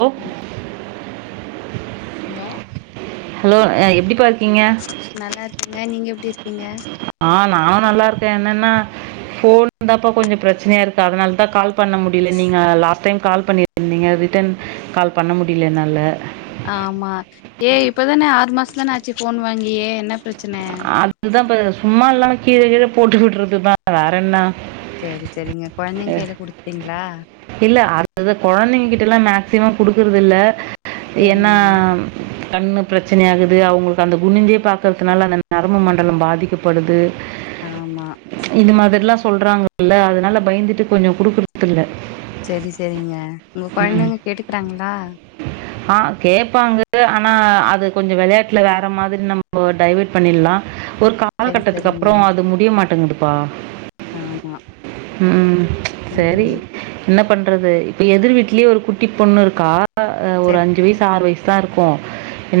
அ hello hello எப்டிப்பா இருக்கீங்க நல்லா இருக்கங்க நீங்க எப்டி இருக்கீங்க ஆ நானு நல்லாருக்கே என்னெனா ஃபோன்ந்தாப்ப கொஞ்சோ பிரச்சனையா இருக்கு அதனால தா கால் பண்ண முடில நீங்க லாஸ்ட் டைம் கால் பண்ணி ணீங்க ரிட்டர்ன் கால் பண்ண முடில எனனால ஆமா ஏ இப்பதான ஆறு மாசந்தான ஆச்சு ஃபோன் வாங்கியே என்ன பிரச்சன அதுக்கு தா பா சும்மால்லாம கீழ கீழ போட்டு விட்டுறது தா வேற என்ன செரி செரிங்க கொழந்தைங்க அஹ் கைல குடுத்ட்டீங்ளா இல்ல அடுதது கொழந்தைங்க கிட்டலா மேக்சிமம் குடுக்குறது இல்ல ஏன்னா செரிங்க கண்ணு பிரச்சனை ஆகுது அவங்களுக்கு அந்த குனிஞ்சே பாக்குறது இத்னால நம்ம நரம்பு மண்டல பாதிக்கப்படுது ஆமா இது மாதிரில்லா சொல்றாங்கல்ல அதனால பயந்துட்டு கொஞ்சோ குடுக்குறது பிள்ள சரி சரிங்க உங்க கொழந்தைங்க கேட்டுக்குறாங்களா ஆ கேப்பாங்க ஆனா அது கொஞ்சோ விளையாட்டுல வேற மாதிரி நம்ப டைவர்ட் பண்ணிலா ஒரு கால செரி கட்டத்துக்கு செரிங்க அப்பறோ அது முடிய மாட்டேங்குதுப்பா ஆமா ம் சரி ம் என்ன பண்றது இப்ப எதிர் வீட்லயே ஒரு குட்டி பொண்ணு இருக்கா ஒரு அஞ்சு செரிங்க வயசு ஆறு வயசு தா இருக்கோ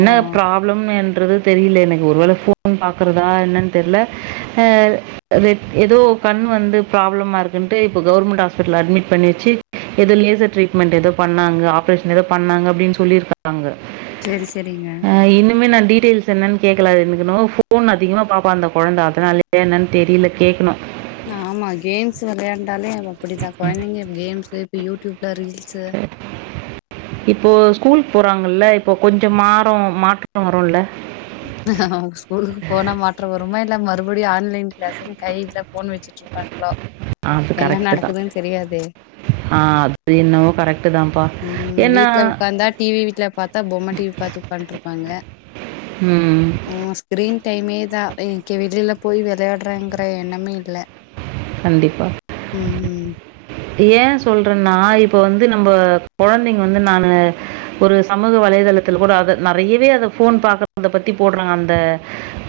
ஓ ப்ராப்ளம் என்றது தெரில எனக்கு ஒருவேல ஃபோன் பாக்குறதா என்னன் தெரில ஆ ரெட் ஏதோ கண் வந்து ப்ராப்ளமா இருக்குன்ட்டு இப்போ கவர்மெண்ட் ஹாஸ்பிடல்ல அட்மிட் பண்ணி வச்சி இது லேசர் ட்ரீட்மெண்ட் எதோ பண்ணாங்க ஆப்ரேஷன் எதோ பண்ணாங்க அப்டின் சொல்லிருக்காங்க செரி செரிங்க ஆ இனிமே நா டீடெய்ல்ஸ் என்னன் கேக்கலா எனக்கென்னவோ ஃபோன் அதிகமா பாப்பா அந்த கொழந்த அதனாலயா என்னன் தெரில கேக்கணு ஆமா கேம்ஸ் விளையாண்டாலே அப்டித்தா கொழந்தைங்க கேம்ஸூ இப்ப யூடியூப்ல ரீல்ஸு இப்போ ஸ்கூல் போறாங்கல்ல இப்போ கொஞ்சோ மாற மாற்ற வருல்ல ஸ்கூலுக்கு போனா மாற்ற வருமா இல்ல மறுபடியு ஆன்லைன் லெஸன் கைல ஃபோன் வச்சுட்டு இருப்பாங்களோ அது என்ன கரெக்டு தான் நடக்குதுன் தெரியாதே ஆ அது என்னவோ கரெக்ட் தான்ப்பா ம் ஏன்னா வீட்ல உக்காந்தா டி வி வீட்ல பாத்தா பொம்ம டி வி பாத்து உக்கான்டு இருப்பாங்க ம் கிரீன் டைமே தான் இ வெளில போய் விளையாடுறங்கிற எண்ணமே இல்ல கண்டிப்பா ம் ம் ஏ சொல்றனா இப்ப வந்து நம்ப கொழந்தைங்க வந்து நானு ஒரு சமூக வலைதளத்துல கூட அத நெறையவே அத ஃபோன் பாக்கறத பத்தி போட்றா அந்த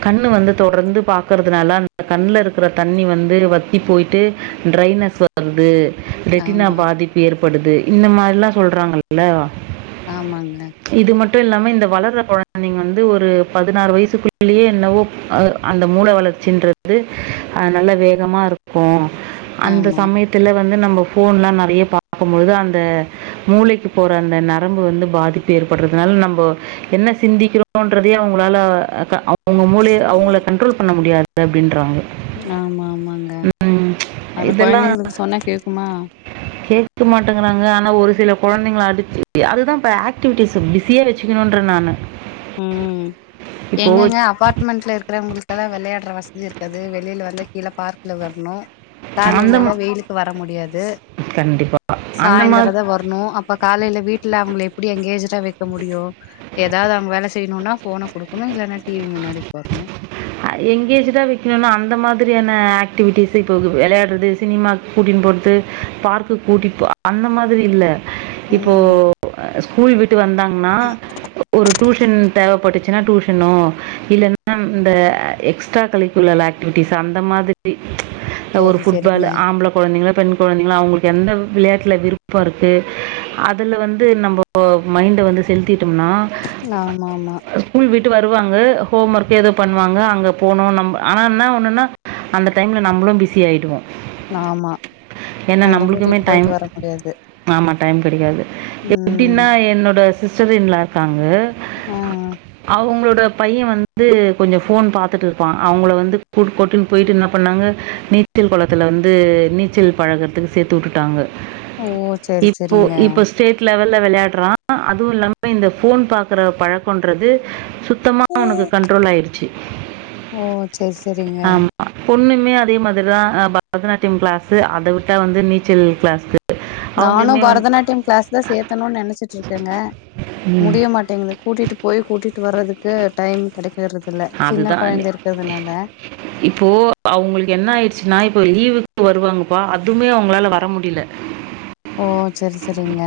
கண்ணு வந்து தொடர்ந்து பாக்கறதனால அந்த கண்ல இருக்கறத் தண்ணி வந்து வத்திப் போயிட்டு டிரைனஸ் வருது ரெட்டினா ஆமா பாதிப்பு ஏற்படுது இந்த மாரிலா சொல்றாங்கல்ல ஆமாங்க இது மட்டு இல்லாம இந்த வளர்றக் கொழந்தைங்க வந்து ஒரு பதுனாறு வயசுக்குள்ளியே என்னவோ அ அந்த மூள வளர்ச்சின்றது அ நல்ல வேகமா இருக் கு அந்த ஆமா சமயத்துல வந்து நம்ம ஃபோன்லா நெறைய பாக்கும் பொழுது அந்த மூளைக்குப் போற அந்த நரம்பு வந்து பாதிப்பு ஏற்பட்றதனால நம்போ என்ன சிந்திக்கிறோன்றதயே அவுங்களால க அவுங்க மூலிய அவுங்கள கண்ட்ரோல் பண்ண முடியாது அப்டின்றாங்க ஆமா ஆமாங்க அத கொழந்தைங்களுக்கு சொன்னா கேக்குமா கேக்க மாட்டேங்கறாங்க ஆனா ஒரு சில கொழந்தைங்கள அடிச்சி அதுதா இப்ப ஆக் டிவிட்டிஸ்சு பிஸியாக வெச்சுக்கிணுன்ற நானு ம் எங்கங்க அப்பார்ட்மெண்ட்ல இருக்கறவங்ளுக் கெலா வெளையாட்ற வசதி இருக்காது வெளில வந்து கீழ பார்க்ல வர்ணு காலைலல்லா அந்த வெயிலுக்கு வர முடியாது கண்டிப்பா. அந்த மாதிரி சாய்ந்தரதா வர்ணு அப் ப்ப காலைல வீட்ல அவுங்கள எப்டி எங்கேஜ்டுடா வெக்க முடியு எதாவ்த வேல செய்ணுனா ஃபோன குடுக்கணு இல்லனா டி வி முன்னாடி வுக்கார்னு அ எங்கேஜ்டுடா வெக்ணுனா அந்த மாதிரியான ஆக்டிவிட்டிஸ்சு இப்பகு வெளையாட்றது சினிமாக் கூட்டின் போறது ஃபார்க்குக் கூட்டிட்போ அந்த மாதிரி இல்ல இப்போ ம் ஸ்கூல் விட்டு வந்தாங்னா ஒரு டூஷ் சன் தேவப்பட்டுச்சுனா டூஷனோ இல்லனா இந்த அ எக்ஸ்ட்ரா கலிக்குழல் ஆக்டிவிட்டிஸ் அந்த மாதிரி அ ஒரு சரி ஃபுட் பால் சரிங்க ஆம்பள கொழந்தைங்கள பெண் கொழந்தைங்கள அவுங்குளுக்கு எந்த விளையாட்ல விருப்ப இருக்கு அதுல வந்து நம்போ ஒ மைண்ட வந்து செலுத்திட்டம்னா ஆமா மா ஸ்கூல் விட்டு வருவாங்க ஹோம் ஒர்க் எதோ பண்வாங்க அங்க போனு நம்ம ஆனா என்ன ஒன்னுனா அந்த டைம்ல நம்புளும் பிஸி ஆயிடுவோ ஆமா அவங்ள கூட்டிட்டு போயிட்டு வர முடியாது ஆமா டைம் கெடைக்காது ம் எப்டின்னா என்னோட சிஸ்டர் இன் லா இருக்காங்கே அ அ அவுங்ளோட பைய வந்து கொஞ்சோ ஃபோன் பாத் திட்டு இருப்பா அவுங்கள வந்து கூட் கூட்டுன் போய்ட்டு என்னப் பண்ணாங்க நீச்சல் கொளத்துல வந்து நீச்சல் பழகுறதுக்கு சேத்து வுட்டுட்டாங்க ஓ சரி இப்போ சரிங்க இப்பச் ஸ்டேட் லெவல்ல வெளையாட்றா அதுவு இல்லாம இந்த ஃபோன் பாக்கற பழக்கோன்றது சுத் த்தமா அவனுக்கு கண்ட்ரோல் ஆயிருச்சி ஓ சேர் சேரிங்க அ பொண்ணுமே அதே மாதிரிதா அ பரதநாட்டியம் கிளாஸு அத விட்டா வந்து நீச்சல் கிளாஸ்க்கு நானு அவங்களுமே வந் பரதநாட்டியம் கிளாஸ்ல சேத்தணு நெனச்சிட்ருக்கேங்க ம். முடிய மாட்டேங்குது கூட்டிட்டு போய் கூட்டிட்டு வர்றதுக்கு டைம் கெடைக்கிறது இல்ல சின்ன அதுதான். நி கொழந்த இருக்கறதனால இப்போ அவுங்குளுக் என்ன ஆயிருச்சுனா இப்போ லீவுக்கு வருவாங்கப்பா அதுமே அவுங்ளால வர முடில [inaudible] ஓ செரி செரிங்க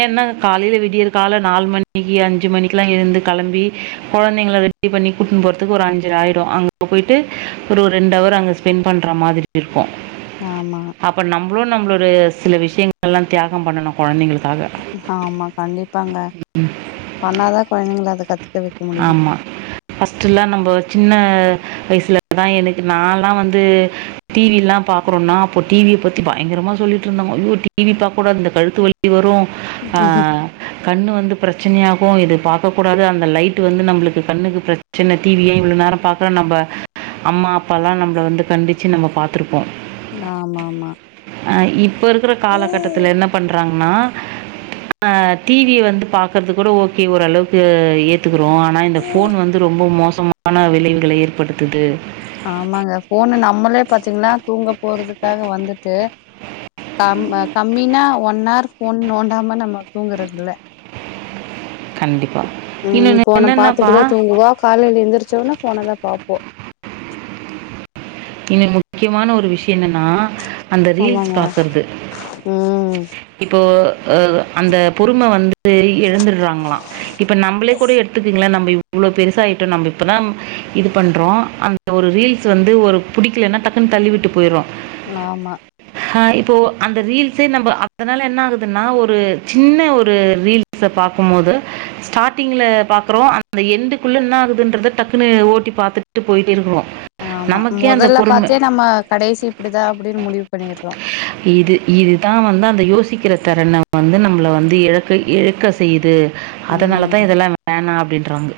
ஏன்னா காலைல விடியற் கால நாலு மணிக்கு அஞ்சு மணிக்குலா எழுந்து கெளம்பி கொழந்தைங்கள ரெ டி பண்ணி கூட்னு போறதுக்கு ஒரு அஞ்சர ஆய்டு அங்க போய்ட்டு ஒரு ரெண்டவர் அங்க ஸ்பெண்ட் பண்ற மாதிரி இருக்கோ ஆமா அப்ப நம்பலு நம்பலொறு சில விஷயங்கள்லா தியாக பண்ணணு கொழந்தைங்களுக்காக ஹாமா கண்டிப்பாங்க பண்ணாதா கொழந்தைங்களு அத கத்து ஆமா ஃபர்ஸ்ட்டுலா நம்ப சின்ன வயசுலதா எனக்கு நால்லா வந்து டிவில்லா பாக்றோனா அப்போ டிவிய பத்தி பயங்கரமா சொல்லிட்டு இருந்தாங்க ஐயோ டிவி பாக்க கூடாது இந்த கழுத்து வலி லி வரு அ கண்ணு வந்து பிரச்சனையாகு இது பாக்க கூடாது அந்த லைட் டு வந்து நம்பளுக்கு கண்ணுக்கு பிரச்சன டிவிய இவ்ள நேர பாக்குறோ நம்ப அம்மா அப்பால்லா நம்பள வந்து கண்டிச்சு நம்ப பாத்துருப்போ ஆ மா மா அ இப்ப இருக்குற கால கட்டத்துல என்னா பண்றாங்னா அ டிவிய வந்து பாக்றது கூட ஓகே ஓரளவுக்கு ஏத் துக்குறோ ஆனா இந்த ஃபோன் வந்து ரொம்ப மோசமான விளைவுகள ஏற்படுத்துது ஆமாங்க ஃபோனு நம்மளே பாத்தீங்னா தூங்க போறதுக்காக வந்துட்டு கம் கம்மினா ஒன்னார் ஃபோன் நோண்டாம நம்ம தூங்குறது இல்ல கண்டிப்பா காலைல எந்திரச்சொன்ன ஃபோனதா பாப்போ இன்னு முக்கியமான ஒரு விஷய என்னனா அந்த ரீல்ஸ் ஆமாங்க பாக்றது ம் இப்போ அ அந்த பொறும வந்து இழந்துட்றாங்ளா இப்ப நம்பளே கூட எடுத்துக்கங்களே நம்ப இவ்ளோ பெருசாய்ட்டோ நம்ப இப்பதா இது பண்றோ அந்த ஒரு ரீல்ஸு வந்து ஒரு புடிக்லன்னா டக்குன்னு தள்ளிவிட்டு போய்ட்றோ நாமா ஹா இப்போ அந்த ரீல்ஸே நம்ப அதனால என்ன ஆகுதுன்னா ஒரு சின்ன ஒரு ரீல் ஸ பாக்கு மோது ஸ்டாடிங்ல பாக்குறோ அந்த எண்டுக்குள்ள இன்னாகுதுன்றத டக்குன்னு ஓட்டி பாத்துட்டு போய்ட்டே இருக்றோ ஆமா மொதல்ல பாத்தே நம்ம கடைசி இப்டிதா அப்டின் முடிவு பண்ணிறோ இதுதா வந்து அந்த யோசிக்கிற தெறன வந்து நம்ள வந்து எழக்க இழுக்க செய்து அதனாலதா ம் இதெல்லா வேணா அப்டின்றாங்க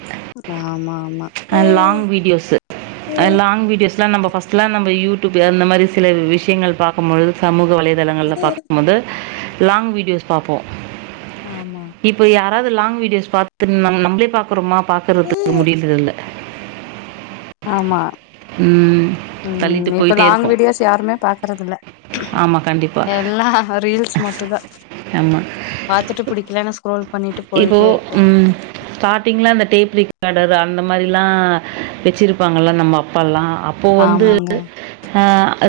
ஆமா மா வீடியோஸ்லா நம்ப ஃபர்ஸ்ட்லா நம்ப யூடூயூப்ல அந்த மாரி சில விஷயங்கள் பாக் கும் பொழுது சமூக வலைதளங்கல்ல பாக்குபோது லாங் வீடியோஸ் பாப்போ ஆமா இப்போ யாராது லாங் வீடியோஸ் பாத்து நம் நம்ளே பாக்றோமா பாக்றத்க்கு முடியுரது இல்ல ஆமா ம் தள்ளிட்டு ம் இப்ப போயிட்டே லாங் வீடியோஸ் யாருமே பாக்குறது இல்ல ஆமா கண்டிப்பா எல்லா ரீல்ஸு மட்டுதா ஆமா பாத்துட்டு புடிக்கலன்னா ஸ்க்ரோல் பண்ணிட்டு ஓ போயிட் ம் ஸ்டாட்டிங்ல அந்த டேப்ரிக்காடர் அந்த மாரில்லா வச்சிருப்பாங்கள்ள நம்ம அப்பால்லா அப் போ வந் ஆமாங்க ஆ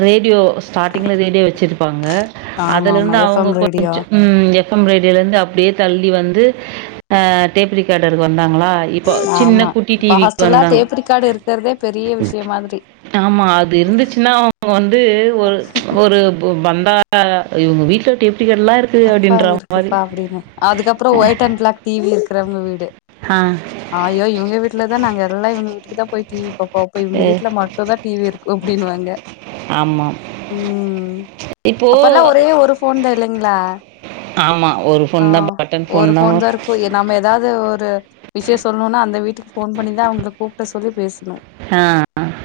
ரேடியோ ஸ்டார்ட்டிங்ல ரேடியோ வெச்சிருப்பாங்க ஆமா ஆமா அதுலர்ந்து எஃப் அவங்க எம் ரேடியோ கொஞ்சு ம் ய எஃப் எம் ரேடியோல இருந்து அப்டியே தள்ளி வந்து அ டேப் ரிக்கார்டர்க்கு வந்தாங்களா இப்போ ஆம்மா சின்ன குட்டி இப்ப டிவிக்கு ஃபஸ்டல்லா வந்தாங்க டேப்ரிக்கார்டு இருக்கிறதே பெரிய விஷய மாதிரி ஆம்மா அது இருந்துச்சுன்னா அவ்ங்க வந்து ஒரு ஒரு ஒ பந்தா இவங்க வீட்ல டேப் ரிக்கார்டர்ல்லா இருக் அப்பா அங்கிருக்குப்பா அப்டின்ன அதுக்கப்றோ ஒயிட் அண்ட் பிளாக் டிவி இருக்குறவங்க வீடு ஹா ஆய்யோ இவங்க வீட்டுல தா நாங்க இருந்தோ இவங்க வீட்டுக்கு தா போய் டிவி பாப்போ போய் இவங்க ஏ வீட்ல மட் டுந்தா டிவி இருக்கோ அப்டின்வாங்க ஆமா இப்போ அப்பல்லா ஒரே ஒரு ஃபோன்தா இல்லைங்களா ஆமா ஒரு ஃபோன் தா பட்டன் ஃபோன் தா போய் நம்ம ஏதாவது ஒரு விஷய சொல்ணுனா அந்த வீட்டுக்கு ஃபோன் பண்ணிதா அவங்கள கூப்ட சொல்லி பேசணு ஆ.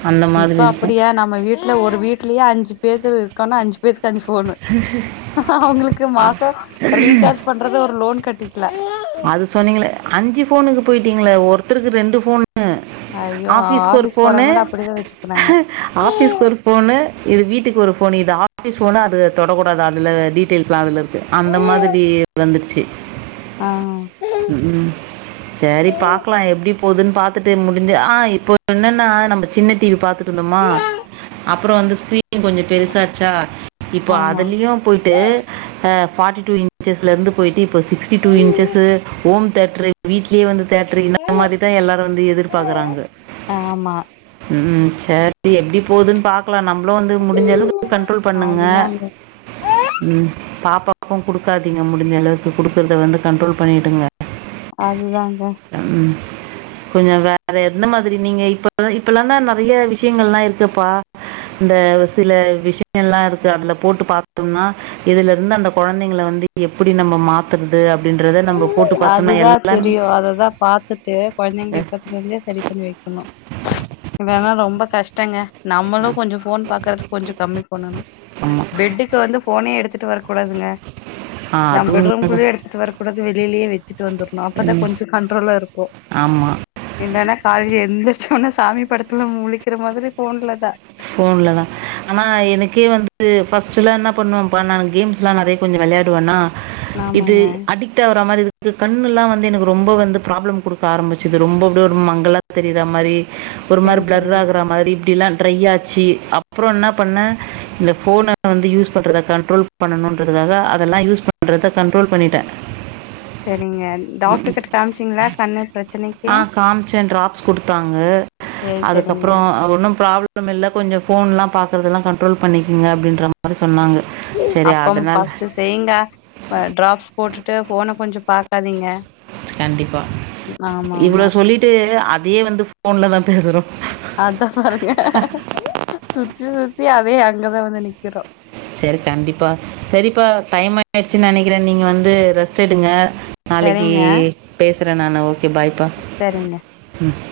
அந்த இப்ப மாதிரி இருக்கும். அப்டியா நம்ம வீட்ல ஒரு வீட்லயே அஞ்சு பேஜர் இருக் கோனா அஞ்சு பேஜ்க்கு அஞ்சு ஃபோன்னு அவங்களுக்கு அ மாசோ ரீசார்ஜ் பண் பண்றது ஒரு லோன் கட்டிக்கலா அது சொன்னீங்களே அஞ்சு ஃபோன்னுக்கு போயிட்டீங்களே ஒருத்தருக்கு ரெண்டு ஃபோன் அய்யோ ஆஃபீஸ்க்கு ஒரு ஆஃபீஸ் ஃபோனு போறவங்களா அப்டிதா வெச்சுக்குறாங்க ஆஃபீஸ்க்கு ஒரு ஃபோன்னு இது வீட்டுக்கு ஒரு ஃபோன்னு இது ஆபிஸ் ஃபோன்னு அது தொடக்கூடாது இது தொடக்கூடாது அதுல டீடெயில்ஸ்லா அதுல இருக் அந்த மாதிரி வந்துருச்சு ஆ ஹ் ஹ் ம் செரி பாக்கலா எப்படி போகுதுன்னு பாத்துட்டு முடிஞ்சு ஆஹ் இப்போ என்னன்னா நம்ம சின்ன டிவி பாத்துட் ட்டு இருந்தோமா அப்புற வந்து ஸ்கிரீ னு கொஞ்சோ பெருசாச்சா இப்போ ஆமா அதுலயு போயிட்டு அ ஃபார்டி டூ இன்செஸ்ல இருந்து போயிட்டு இப்ப சிக்ஸ்டி டூ இன்செஸ்ஸு ஓம் தேட்ரு வீட்லயே வந்து தேட்ரு இந்த மாரிதா எல்லாரு வந்து எதிர்பாக்குறாங்க ஆமா ம் சேரி எப்டி போகுதுன்னு பாக்கலா நம்மளு வந்து முடிஞ்சளவுக்கு கண்ட்ரோல் பண்ணுங்க அதுதாங்க ம் பாப்பாக்கு குடுக்காதீங்க முடிஞ்ச அளவுக்கு குடுக்குறத வந்து கண்ட்ரோல் பண்ணிடுங்க அதுதாங்க அ ம் கொஞ்சோ வேற எந்த மாதிரி நீங்க இப்பல இப்பல்லாந்தா நெறைய விஷயங்கள்ல்லா இருக்குப்பா இந்த சில விஷயோ எல்லா இருக்கு அதுல போட்டு பாத்தோம்னா இதுல இருந்து அந்த குழந்தைங்கள வந்து எப்டி நம்ம மாத் துறது அப்டின்றத நம்ம போட்டு பாத்தோன்னா எல்லாமே அதா பாத்துட்டு குழந்தைங்க அ இப்பத் தில இருந்தே செரி பண்ணி வெக்கணு இல்லனா ரொம்ப கஷ்டங்க நம்மளு கொஞ்சோ ஃபோன் பாக்கறத கொஞ்சோ கம்மி பண்ணணு ஆமா. பெட்டுக்கு வந்து ஃபோனே எடுத்துட்டு வர கூடாதுங்க ஆ அது நம் உண்மதான். பெட்ரூம்குள்ளயே எடுத்துட்டு வர கொஞ்சோ வெளிலியே வெச்சிட்டு வந்துருனோ அப்பதா ம். கொஞ்சோ கண்ட்ரோலா இருப்போ ஆமா. இந்தன காலேஜ் எந்தர்ச்சுன்னே சாமி படத்துல முழிக்கிற மாதிரி ஃபோன்ல தா ஃபோன்லதா ஆனா எனக்கே வந்து ஃபர்ஸ்ட்டெல்லா என்ன பண்ணுவ பா நா கேம்ஸ் ல்லா நெறைய கொஞ்சோ விளையாடுவன்னா இது ஆமாங்க அடிக் க்ட் ஆவுரமாரி இருக்கு கண்ணுல்லா வந்து எனக்கு ரொம்ப வந்து ப்ராப்ளம் குடுக்க ஆரம்பிச்சுது ரொம்ப அப்டியே ஒரு மங்களா தெரிற மாரி ஒரு மாரி செரி பிளர் செரிங்க ஆகுற மாரி இப்டில்லா ட்ரை ஆச்சி அப்புறோ என்ன பண்ண இந்த ஃபோன வந்து யூஸ் பண்றத கண்ட்ரோல் பண்ணணுன்றதுக்காக அதெல்லா யூஸ் பண்றத கண்ட்ரோல் பண்ணிட்டே [inaudible] செரிங்க டாக்டர் கிட்ட காமிச்சீங்களா கண்ணு பிரச்சனைக்கு ஆ காம்ச்சே டிராப்ஸ் குடுத்தாங்க செரி செரிங்க அதுக்கப்றோ ஒண்ணும் ப்ராப்ளம் இல்ல கொஞ்சொ ஃபோன்லா பாக்குறதுலா கண்ட்ரோல் பண்ணிக்குங்க அப்டின்ற மாரி சொன்னாங்க சரி அப்பம் அதனால ஃபஸ்ட்டு செய்ங்க வ ட்ராப்ஸ் போட்டுட்டு போன கொஞ்சொ பாக்காதீங்க கண்டிப்பா ஆமா இவ்ளோ ஆமா சொல்லிட்டு அதையே வந்து ஃபோன்லதா பேசுறோ அதா பாருங்க சுத்தி சுத்தி அதே அங்கதா வந்து நிக்கிறோ செரி கண்டிப்பா செரிப்பா டைம் ஆயிடுச்சு நெனைக்கிறே நீங்க வந்து ரெஸ்ட் எடுங்க நாளைக்கீ சரிங்க பேசுறே நானு ஓகே பாய்ப்பா சரிங்க உம்